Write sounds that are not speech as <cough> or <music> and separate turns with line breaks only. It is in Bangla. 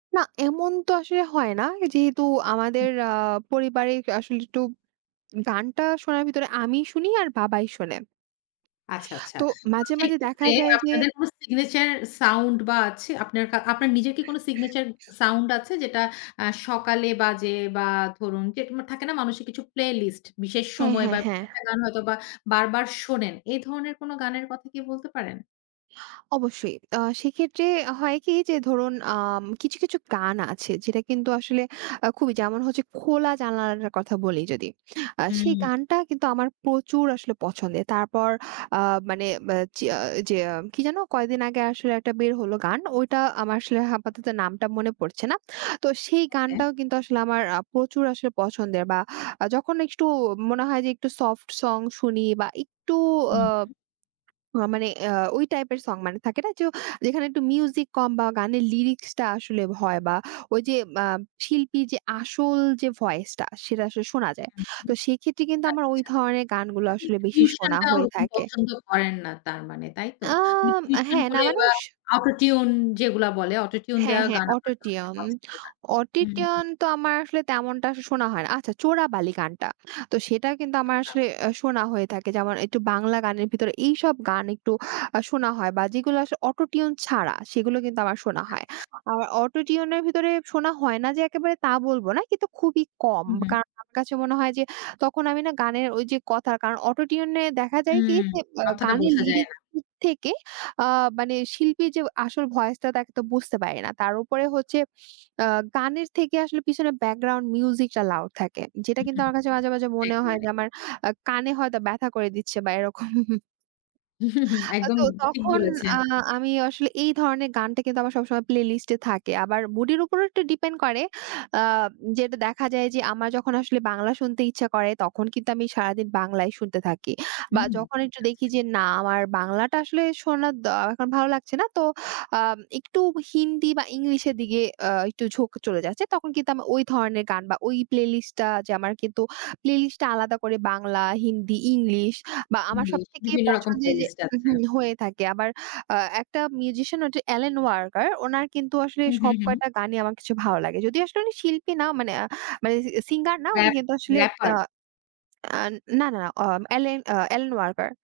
না, এমন তো আসলে হয় না, যেহেতু
হু।
আমাদের আ পারিবারিক আসলে একটু গানটা শোনার ভিতরে আমিই শুনি আর বাবাই শোনে।
আচ্ছা, আচ্ছা।
তো
তো
মাঝে, মাঝে দেখা
সেক্ষেত্রে
যায় যে
আপনাদের কোন signature sound বা আছে আপনার কা আপনার নিজের কি কোন signature sound আছে, যেটা আ সকালে বাজে, বা ধরুন যে তোমার থাকে না, মানুষের কিছু প্লেলিস্ট বিশেষ
হ্যাঁ,
সময়, বা
হ্যাঁ, হ্যাঁ।
একটা গান হয়তোবা বারবার শোনেন এ ধরনের কোন গানের কথা কি বলতে পারেন?
অবশ্যই, আ সেক্ষেত্রে হয় কি? যে ধরুন আম কিছু, কিছু গান আছে, যেটা কিন্তু আসলে আ খুবই যেমন হচ্ছে, 'খোলা জানালাটার' কথা বলি যদি, আ সেই
হুম।
গানটা কিন্তু আমার প্রচুর আসলে পছন্দের। তারপর আ মানে বে যে, চিয়া জেয়াম কি যেন কয়েকদিন আগে আসলে একটা বের হলো গান ওইটা, আমার আসলে আপাতত নামটা মনে পড়ছে না। তো সেই
ওকে।
গানটাও কিন্তু আসলে আমার আ প্রচুর আসলে পছন্দের, বা যখন একটু মনে হয় যে একটু সফট সং শুনি, বা একটু আ
উম
আ মানে অ্যা ওই টাইপের সং মানে থাকে না যে যেখানে একটু মিউজিক কম, বা গানের লিরিক্সটা আসলে ভয় বা ওই যে মাম শিল্পী যে আসল যে ভয়েসটা সেটা আসলে শোনা যায়।
হুম।
তো সেক্ষেত্রে কিন্তু আমার ওই
আচ্ছা।
ধরনের গানগুলো আসলে বেশি শোনা
টিউশনটা
হয়ে
ওরকম
থাকে।
পছন্দ করেন না তার মানে তাই তো? মানে
আম
টিউশন
হ্যাঁ, না
করে
মানে
বা
স
Auto-Tune যেগুলা বলে Auto-Tune
হ্যাঁ,
দেওয়া
হ্যাঁ
গান আবার অনেকে
Auto-Tune,
পছন্দ করে না। হু, হু।
Auto-Tune তো আমার আসলে তেমনটা শোনা হয় না। আচ্ছা, 'চোরাবালি' গানটা তো সেটা কিন্তু আমার
আচ্ছা।
আসলে আ শোনা হয়ে থাকে, যেমন একটু বাংলা গানের ভিতরে এইসব গান একটু আ শোনা হয়, বা যেগুলো আসলে Auto-Tune ছাড়া সেগুলো কিন্তু আমার শোনা হয়,
আচ্ছা।
আর Auto-Tune এর ভিতরে শোনা হয় না, যে একেবারে তা বলবো না। কিন্তু খুবই কম
হুম, হুম।
কারণ আমার কাছে মনে হয় যে তখন আমি না গানের ওই যে কথা কারণ অটো টিউনে দেখা যায়
হুম,
কি, যে অ্যা
কথাটা
গানের
বোঝা যায়
লিরিক
না।
থেকে আ মানে শিল্পীর যে আসল ভয়েসটা তাকে তো বুঝতে পারি না। তার উপরে হচ্ছে আ গানের থেকে আসলে পিছনে ব্যাকগ্রাউন্ড মিউজিকটা লাউড থাকে, যেটা
হু,
কিন্তু
হু।
আমার কাছে মাঝে, মাঝে মনে হয় যে
<unintelligible>
আমার আ কানে হয়তো ব্যথা করে দিচ্ছে, বা এরকম।
<chuckles>
<chuckles> আ
একদম
তো
ঠিক
তখন
বলেছেন।
আ আমি আসলে, এই ধরনের গানটা কিন্তু আমার সবসময় প্লেলিস্ট এ থাকে। আবার mood এর উপরও একটু ডিপেন্ড করে, আ যেটা দেখা যায় যে আমার যখন আসলে বাংলা শুনতে ইচ্ছা করে, তখন কিন্তু আমি সারাদিন বাংলায় শুনতে থাকি। বা
হুম,
যখন একটু দেখি
আচ্ছা।
যে না আমার বাংলাটা আসলে শোনা দ এখন ভালো লাগছে না, তো আম একটু হিন্দি বা ইংলিশের দিকে আ একটু ঝোঁক চলে যাচ্ছে, তখন কিন্তু আমার ওই ধরনের গান, বা ওই প্লেলিস্ট, লিস্ট টা যে আমার কিন্তু প্লে লিস্টটা আলাদা করে বাংলা, হিন্দি, ইংলিশ বা আমার
জি,
সবথেকে
বিভিন্ন রকম
পছন্দের যে
প্লেলিস্ট আছে।
উহু, হয়ে থাকে। আবার আ একটা মিউজিশিয়ান হচ্ছেন এলেন ওয়াকার ওনার কিন্তু আসলে
হুম, হুম,
সব
হুম।
কয়টা গানই আমার কাছে ভালো লাগে। যদিও আসলে উনি শিল্পী না, মানে আ মানে সি সিঙ্গার না, উনি
র‍্যাপ,
কিন্তু আসলে আ
র‍্যাপার।
আন না, না, না অম এলেন অ এলেন ওয়াকার।